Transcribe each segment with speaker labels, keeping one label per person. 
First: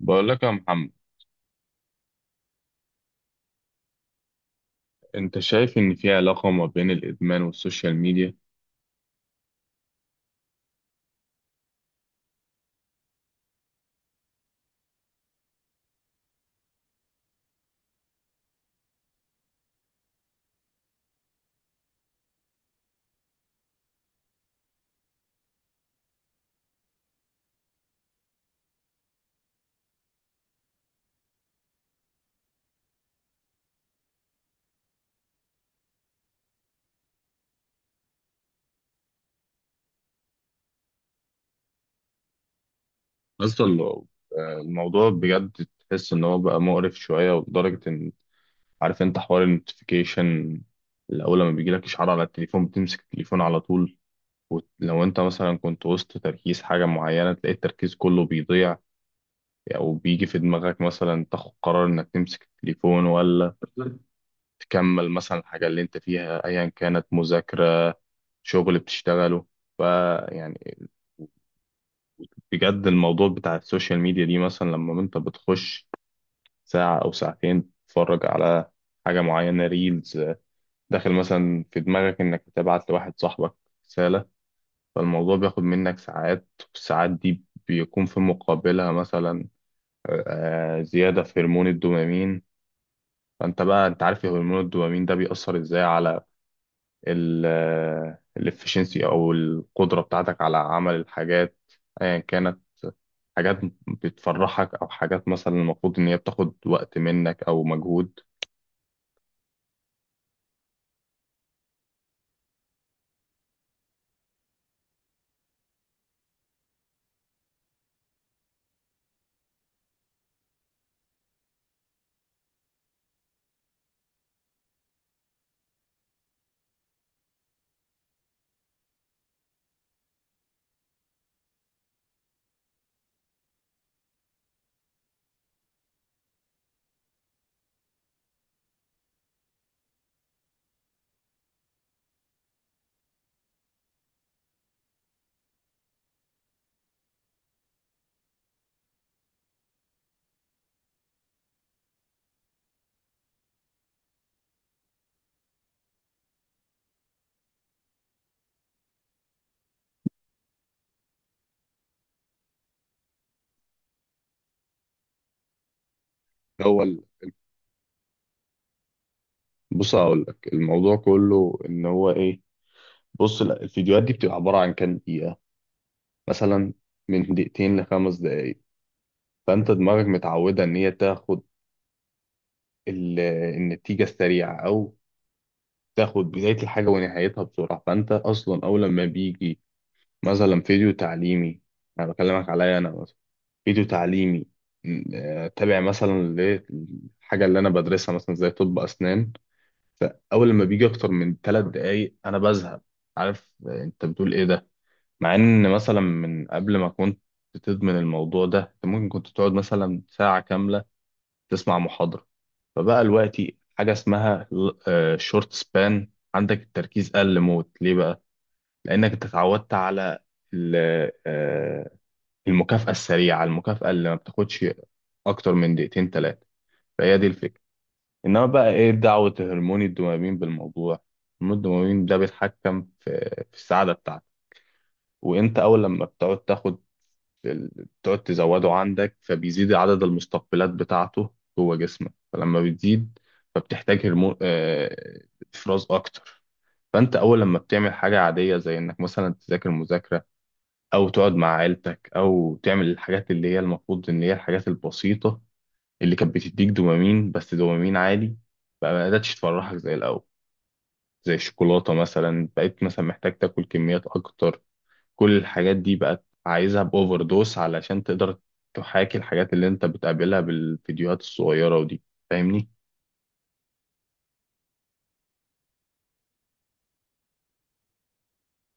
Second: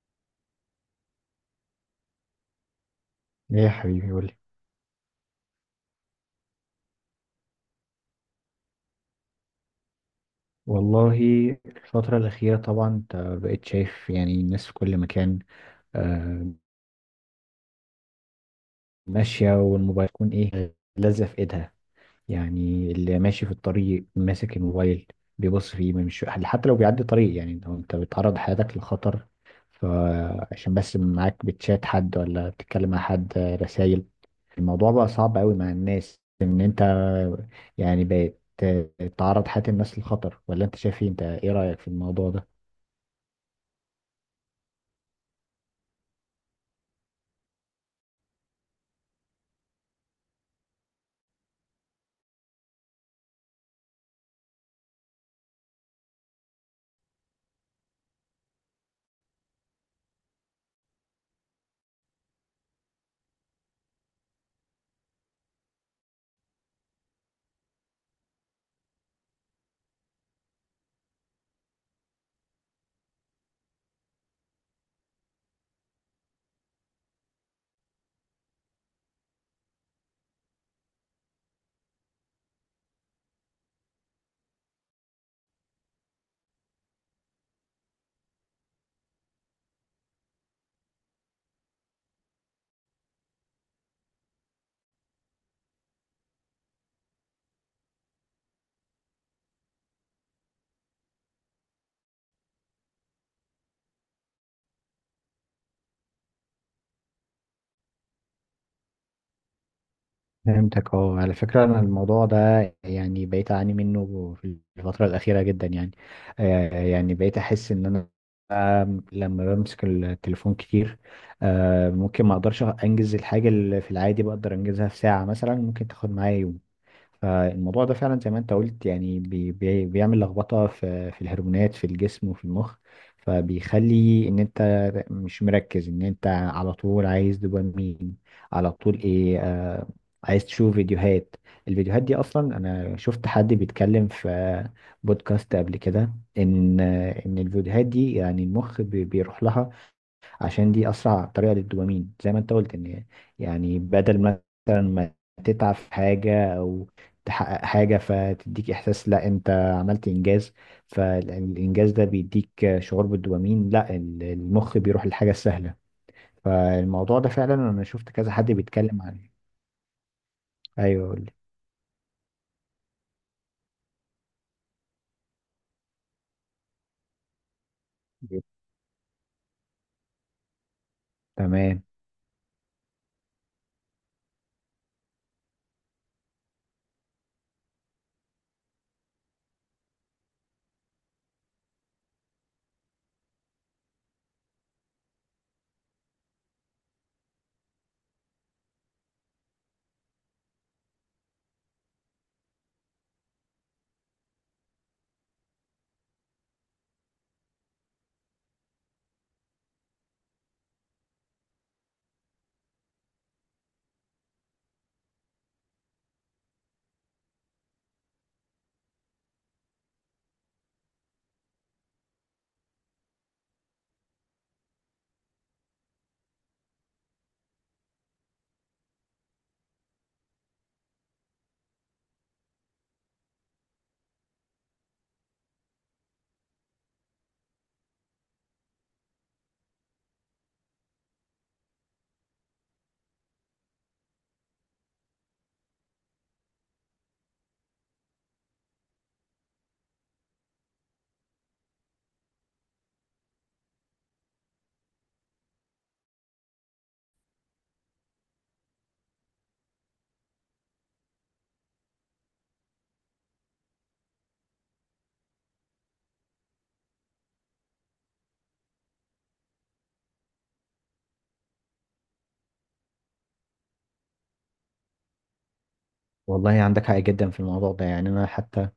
Speaker 1: بقول لك يا محمد،
Speaker 2: ايه يا حبيبي، قولي.
Speaker 1: انت شايف ان في علاقة ما بين الادمان والسوشيال ميديا؟
Speaker 2: والله، الفترة الأخيرة طبعا انت بقيت شايف يعني الناس في كل مكان، آه، ماشية والموبايل يكون ايه لازق في ايدها. يعني اللي ماشي في الطريق ماسك الموبايل بيبص فيه، ما مش حتى لو بيعدي طريق، يعني انت بتعرض حياتك للخطر، فعشان بس معاك بتشات حد ولا بتتكلم مع حد رسايل. الموضوع بقى صعب قوي مع الناس، ان انت يعني بقيت تعرض حياة الناس للخطر. ولا انت شايف ايه؟ انت ايه رأيك في الموضوع ده؟
Speaker 1: اصلا لو- آه، الموضوع بجد تحس ان هو بقى مقرف شوية، ولدرجة ان عارف انت حوار النوتيفيكيشن. الاول لما بيجي لك اشعار على التليفون بتمسك التليفون على طول، ولو انت مثلا كنت وسط تركيز حاجة معينة تلاقي التركيز كله بيضيع، او بيجي في دماغك مثلا تاخد قرار انك تمسك التليفون ولا تكمل مثلا الحاجة اللي انت فيها ايا كانت مذاكرة، شغل بتشتغله. فيعني بجد الموضوع بتاع السوشيال ميديا دي، مثلا لما انت بتخش ساعة او ساعتين تتفرج على حاجة معينة ريلز، داخل مثلا في دماغك انك تبعت لواحد صاحبك رسالة، فالموضوع بياخد منك ساعات. والساعات دي بيكون في مقابلها مثلا زيادة في هرمون الدوبامين. فانت بقى انت عارف هرمون الدوبامين ده بيأثر ازاي على الافشنسي او القدرة بتاعتك على عمل الحاجات ايا كانت. حاجات بتفرحك، او حاجات مثلا المفروض ان هي بتاخد وقت منك او مجهود.
Speaker 2: فهمتك. اه، على فكرة أنا الموضوع ده يعني بقيت أعاني منه في الفترة الأخيرة جدا. يعني بقيت أحس إن أنا، لما بمسك التليفون كتير، ممكن ما أقدرش أنجز الحاجة اللي في العادي بقدر أنجزها في ساعة، مثلا ممكن تاخد معايا يوم. فالموضوع ده فعلا زي ما انت قلت، يعني بي بي بيعمل لخبطة في الهرمونات في الجسم وفي المخ. فبيخلي ان انت مش مركز، ان انت على طول عايز دوبامين على طول، ايه عايز تشوف فيديوهات. الفيديوهات دي اصلا انا شفت حد بيتكلم في بودكاست قبل كده ان ان الفيديوهات دي يعني المخ بيروح لها عشان دي اسرع طريقه للدوبامين، زي ما انت قلت، ان يعني بدل مثلا ما تتعب في حاجه او تحقق حاجه فتديك احساس لا انت عملت انجاز، فالانجاز ده بيديك شعور بالدوبامين، لا المخ بيروح للحاجه السهله.
Speaker 1: هو ال-
Speaker 2: فالموضوع ده فعلا انا شفت كذا حد بيتكلم عنه.
Speaker 1: بص هقول لك الموضوع
Speaker 2: ايوه، قول
Speaker 1: كله ان هو ايه. بص، لا، الفيديوهات دي بتبقى عبارة عن كام دقيقة؟ مثلا من دقيقتين لخمس
Speaker 2: لي.
Speaker 1: دقايق. فانت دماغك متعودة ان هي
Speaker 2: تمام.
Speaker 1: ال- النتيجة السريعة، او تاخد بداية الحاجة ونهايتها بسرعة. فانت اصلا اول لما بيجي مثلا فيديو تعليمي، انا بكلمك عليا انا مثلا، فيديو تعليمي تابع مثلا للحاجة اللي أنا بدرسها، مثلا زي طب أسنان، فأول لما بيجي أكتر من ثلاث دقايق أنا بزهق. عارف آه، أنت بتقول إيه ده؟ مع إن مثلا من قبل ما كنت تدمن الموضوع ده أنت ممكن كنت تقعد مثلا ساعة كاملة تسمع محاضرة. فبقى دلوقتي حاجة اسمها شورت سبان، عندك التركيز قل موت. ليه بقى؟ لأنك أنت اتعودت على المكافأة السريعة، المكافأة اللي ما بتاخدش أكتر من دقيقتين تلاتة. فهي دي الفكرة. إنما بقى إيه دعوة هرمون الدوبامين بالموضوع؟ هرمون الدوبامين ده بيتحكم في السعادة بتاعتك. وأنت أول لما ال- بتقعد تزوده عندك، فبيزيد عدد المستقبلات بتاعته جوه جسمك. فلما بتزيد، فبتحتاج هرمون آه، إفراز أكتر. فأنت أول لما بتعمل حاجة عادية، زي إنك مثلا تذاكر مذاكرة، او تقعد مع عيلتك، او تعمل الحاجات اللي هي المفروض ان هي الحاجات البسيطه اللي كانت بتديك دوبامين، بس دوبامين عالي، بقى ما قدرتش تفرحك زي الاول. زي الشوكولاته مثلا، بقيت مثلا محتاج تاكل كميات اكتر. كل الحاجات دي بقت عايزها باوفر دوس علشان تقدر تحاكي الحاجات اللي انت بتقابلها بالفيديوهات الصغيره ودي. فاهمني؟
Speaker 2: والله عندك حق جدا في الموضوع ده. يعني انا حتى،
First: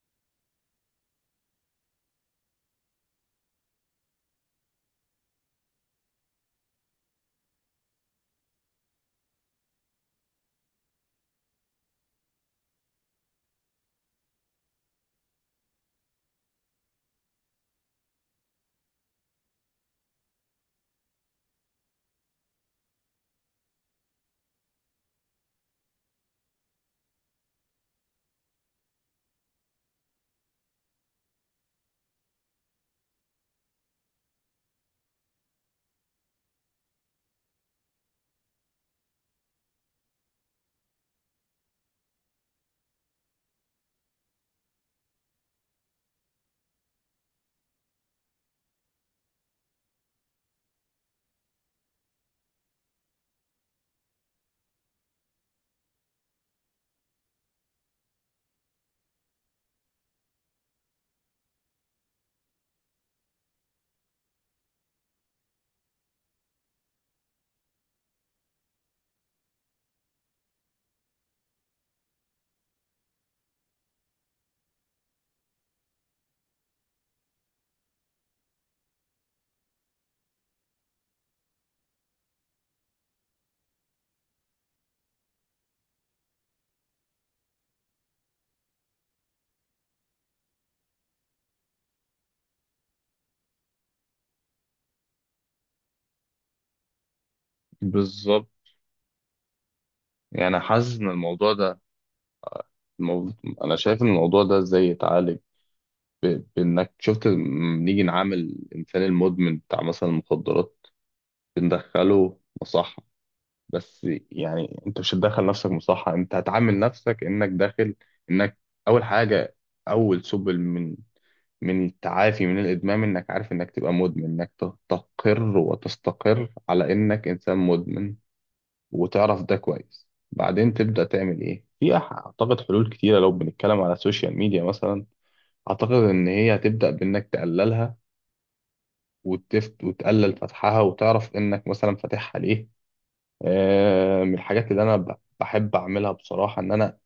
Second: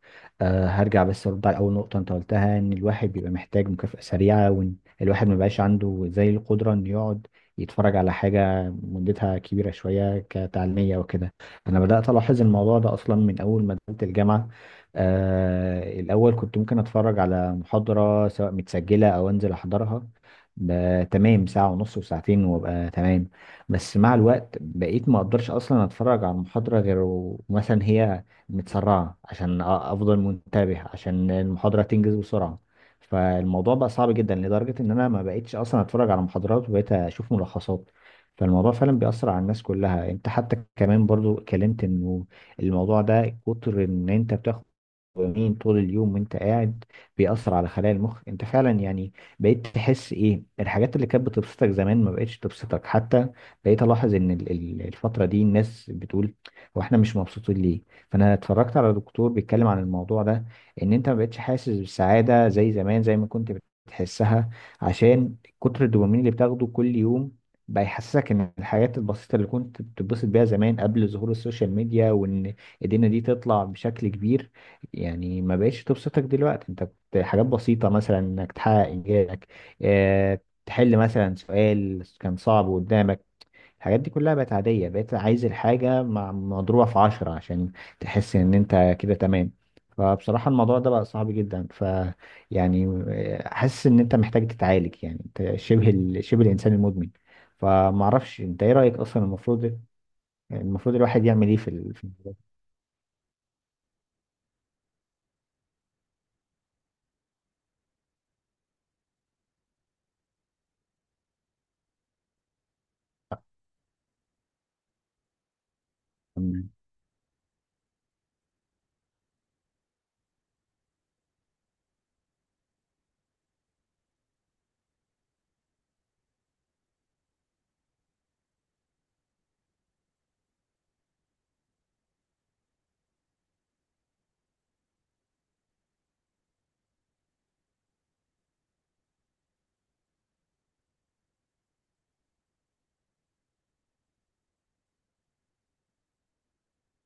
Speaker 2: هرجع بس ارد على اول نقطه انت قلتها ان الواحد بيبقى محتاج مكافاه سريعه، وان الواحد ما بقاش عنده زي القدره ان يقعد يتفرج على حاجه مدتها كبيره شويه كتعليميه وكده. انا بدات الاحظ الموضوع ده اصلا من اول ما دخلت الجامعه. آه الاول كنت ممكن اتفرج على محاضره، سواء متسجله او انزل احضرها، تمام ساعه ونص وساعتين وابقى تمام. بس مع الوقت بقيت ما اقدرش اصلا اتفرج على المحاضرة غير مثلا هي متسرعة عشان افضل منتبه عشان المحاضرة تنجز بسرعة. فالموضوع بقى صعب جدا لدرجة ان انا ما بقيتش اصلا اتفرج على محاضرات، وبقيت اشوف ملخصات. فالموضوع فعلا بيأثر على الناس كلها. انت حتى كمان برضو اتكلمت انه الموضوع ده كتر ان انت بتاخد دوبامين طول اليوم وانت قاعد بيأثر على خلايا المخ. انت فعلا يعني بقيت تحس ايه، الحاجات اللي كانت بتبسطك زمان ما بقتش تبسطك. حتى بقيت الاحظ ان الفترة دي الناس بتقول هو احنا مش مبسوطين ليه. فانا اتفرجت على دكتور بيتكلم عن الموضوع ده، ان انت ما بقتش حاسس بالسعادة زي زمان، زي ما كنت بتحسها، عشان كتر الدوبامين اللي بتاخده كل يوم بقى يحسسك ان الحاجات البسيطة اللي كنت بتتبسط بيها زمان قبل ظهور السوشيال ميديا، وان ايدينا دي تطلع بشكل كبير يعني ما بقتش تبسطك دلوقتي. انت كنت حاجات بسيطة مثلا انك تحقق انجازك، اه، تحل مثلا سؤال كان صعب قدامك، الحاجات دي كلها بقت عادية. بقيت عايز الحاجة مع مضروبة في عشرة عشان تحس ان انت كده تمام. فبصراحة الموضوع ده بقى صعب جدا. يعني حاسس ان انت محتاج تتعالج، يعني انت شبه الانسان المدمن. فمعرفش
Speaker 1: بالظبط.
Speaker 2: انت ايه رأيك، اصلا المفروض
Speaker 1: يعني
Speaker 2: المفروض
Speaker 1: حاسس ان
Speaker 2: الواحد يعمل
Speaker 1: الموضوع
Speaker 2: ايه
Speaker 1: ده،
Speaker 2: في الموضوع
Speaker 1: الموضوع، انا شايف ان الموضوع ده ازاي يتعالج؟ بإنك شفت، نيجي نعامل الإنسان المدمن بتاع مثلا المخدرات، بندخله مصحة. بس يعني أنت مش هتدخل نفسك مصحة، أنت هتعامل
Speaker 2: ده؟
Speaker 1: نفسك إنك أول حاجة، أول سبل من التعافي من الإدمان، إنك عارف إنك تبقى مدمن، إنك تستقر وتستقر على إنك إنسان مدمن، وتعرف ده كويس. بعدين تبدأ تعمل إيه؟ أعتقد حلول كتيرة. لو بنتكلم على السوشيال ميديا مثلا، أعتقد إن هي هتبدأ بإنك تقللها، وتفت وتقلل فتحها، وتعرف انك مثلا فاتحها ليه. من الحاجات اللي انا بحب اعملها بصراحة ان انا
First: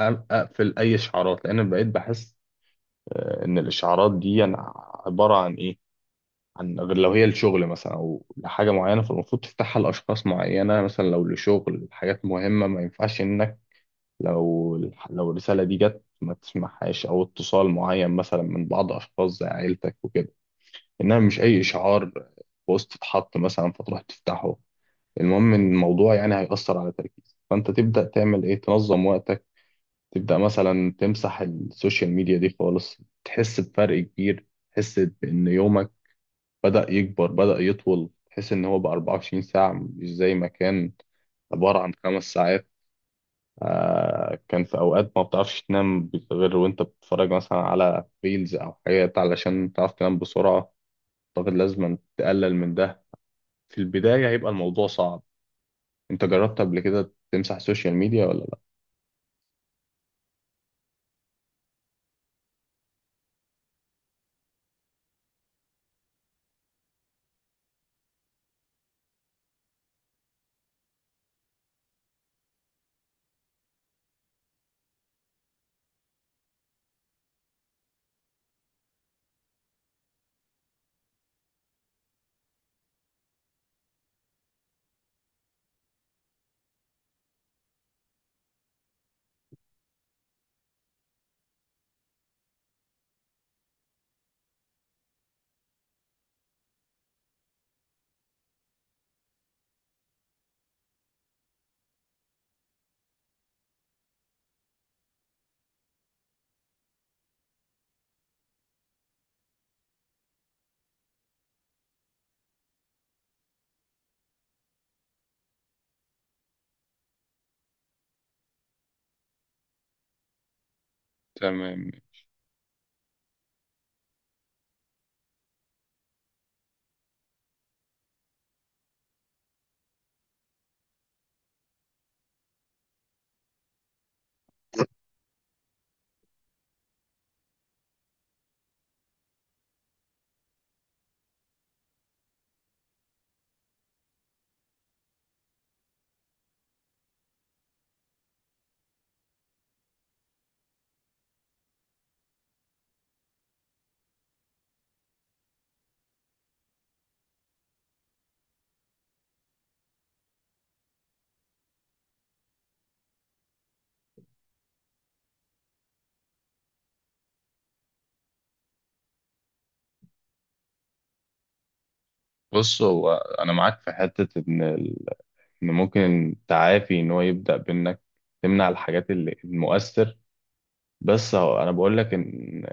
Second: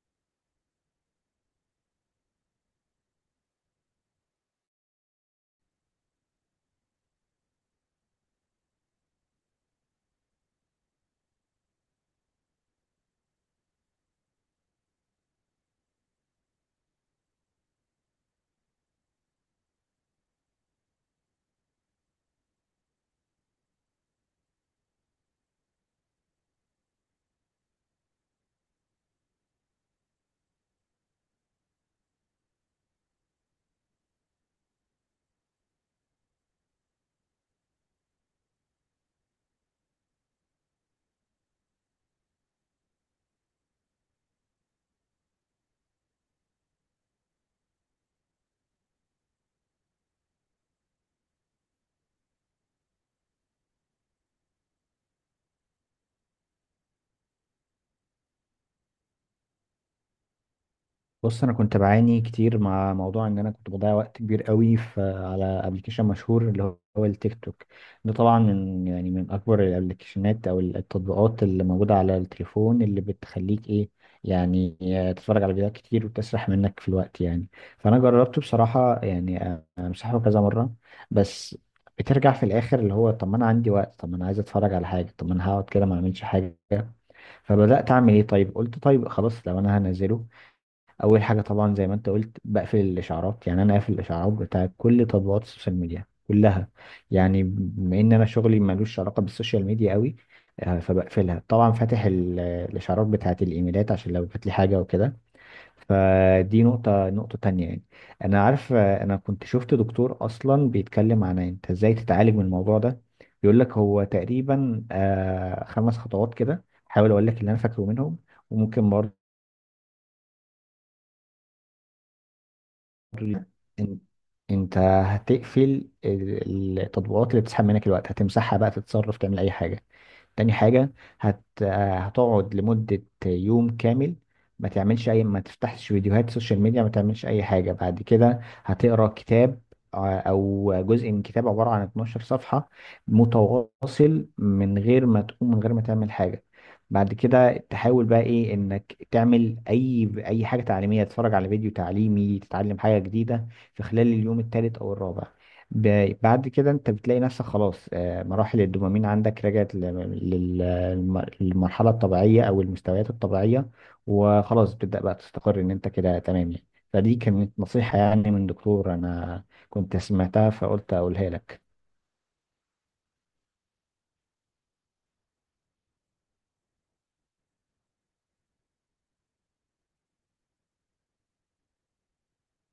Speaker 1: أ- اقفل اي اشعارات، لان بقيت بحس ان الاشعارات دي أنا عبارة عن ايه؟ عن غير لو هي لشغل مثلا او لحاجة معينة، فالمفروض تفتحها لاشخاص معينة، مثلا لو لشغل حاجات مهمة ما ينفعش انك لو لو الرسالة دي جت ما تسمعهاش، او اتصال معين مثلا من بعض اشخاص زي عيلتك وكده، انها مش اي اشعار بوست اتحط مثلا فتروح تفتحه. المهم ان الموضوع يعني هيأثر على تركيزك، فانت تبدأ تعمل ايه؟ تنظم وقتك، تبدأ مثلا تمسح السوشيال ميديا دي خالص، تحس بفرق كبير، تحس بان يومك بدأ يكبر، بدأ يطول، تحس ان هو بقى 24 ساعة، مش زي ما كان عبارة عن خمس ساعات. آه، كان في اوقات ما بتعرفش تنام غير وانت بتتفرج مثلا على ريلز او حاجات علشان تعرف تنام بسرعة. اعتقد لازم تقلل من ده. في البداية هيبقى الموضوع صعب. انت جربت قبل كده تمسح السوشيال ميديا ولا لا؟
Speaker 2: بص انا كنت بعاني كتير مع موضوع ان انا كنت بضيع وقت كبير قوي في، على ابلكيشن مشهور اللي هو التيك توك. ده طبعا من يعني من اكبر الابلكيشنات او التطبيقات اللي موجوده على التليفون، اللي بتخليك ايه يعني تتفرج على فيديوهات كتير وتسرح منك في الوقت يعني. فانا جربته بصراحه، يعني امسحه كذا مره، بس بترجع في الاخر اللي هو طب ما انا عندي وقت، طب ما انا عايز اتفرج على حاجه، طب ما انا هقعد كده ما اعملش حاجه. فبدات اعمل ايه، طيب قلت طيب خلاص لو انا هنزله، اول حاجه طبعا زي ما انت قلت بقفل الاشعارات. يعني انا قافل الاشعارات بتاع كل تطبيقات السوشيال ميديا كلها، يعني بما ان انا شغلي ملوش علاقه بالسوشيال ميديا قوي. فبقفلها طبعا، فاتح الاشعارات بتاعه الايميلات عشان لو جات لي حاجه وكده. فدي نقطه تانية يعني، انا عارف، انا كنت شفت دكتور اصلا بيتكلم عن انت ازاي تتعالج من الموضوع ده. بيقول لك هو تقريبا خمس خطوات كده، حاول اقول لك اللي انا فاكره منهم. وممكن
Speaker 1: تمام.
Speaker 2: ال- إن- انت هتقفل التطبيقات اللي بتسحب منك الوقت، هتمسحها بقى تتصرف، تعمل اي حاجه. تاني حاجة هت... آه، هتقعد لمدة يوم كامل ما تعملش أي، ما تفتحش فيديوهات سوشيال ميديا، ما تعملش أي حاجة. بعد كده هتقرأ كتاب، أو جزء من كتاب عبارة عن 12 صفحة متواصل، من غير ما تقوم من غير ما تعمل حاجة. بعد كده تحاول بقى إيه، إنك تعمل أي حاجة تعليمية، تتفرج على فيديو تعليمي، تتعلم حاجة جديدة في خلال اليوم الثالث أو الرابع. بعد كده انت بتلاقي نفسك خلاص، مراحل الدوبامين عندك رجعت للمرحلة الطبيعية او المستويات الطبيعية. وخلاص بتبدأ بقى تستقر ان انت كده تمام يعني. فدي كانت نصيحة يعني من دكتور انا كنت سمعتها فقلت اقولها لك.
Speaker 1: بص، هو انا معاك في حته ان ان ممكن التعافي ان هو يبدا بانك تمنع الحاجات اللي المؤثر. بس هو انا بقول لك ان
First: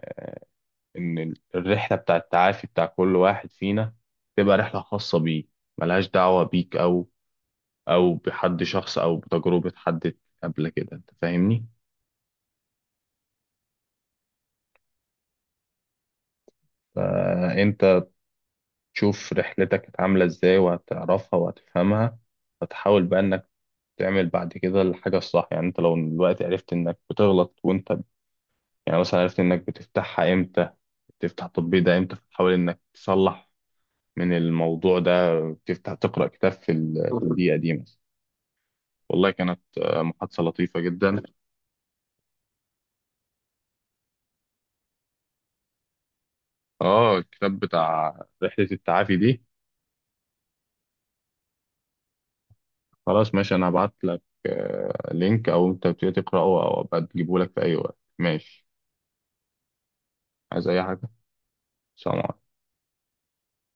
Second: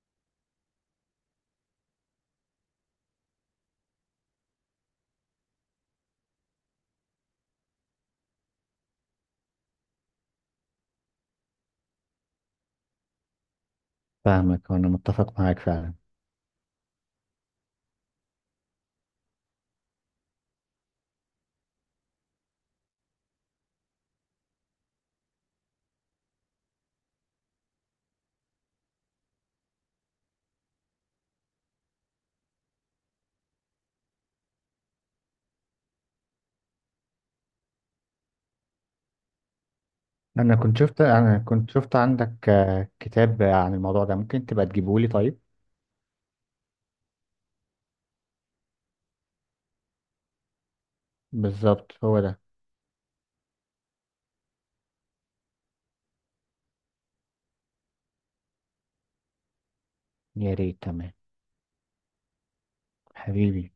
Speaker 1: ان الرحله بتاع التعافي بتاع كل واحد فينا تبقى رحله خاصه بيه، ملهاش دعوه بيك، او بحد شخص او بتجربه حد قبل كده، انت فاهمني.
Speaker 2: فاهمك وانا متفق معاك فعلا.
Speaker 1: فانت تشوف رحلتك كانت عاملة ازاي، وهتعرفها وهتفهمها، فتحاول بقى انك تعمل بعد كده الحاجة الصح. يعني انت لو دلوقتي عرفت انك بتغلط، وانت يعني مثلا عرفت انك بتفتحها امتى، بتفتح التطبيق ده امتى، فتحاول انك تصلح من الموضوع ده، تفتح تقرأ كتاب في في الدقيقة دي مثلا. والله كانت محادثة
Speaker 2: انا كنت
Speaker 1: لطيفة
Speaker 2: شفت،
Speaker 1: جدا.
Speaker 2: انا كنت شفت عندك كتاب عن الموضوع ده ممكن تبقى تجيبه لي طيب.
Speaker 1: اه، الكتاب بتاع رحلة التعافي دي؟
Speaker 2: بالظبط هو ده.
Speaker 1: خلاص ماشي، انا هبعت لك لينك، او انت بتقرأه او أبقى تجيبه لك في اي وقت، ماشي.
Speaker 2: يا
Speaker 1: عايز
Speaker 2: ريت،
Speaker 1: اي حاجة؟
Speaker 2: تمام.
Speaker 1: سلام.
Speaker 2: حبيبي.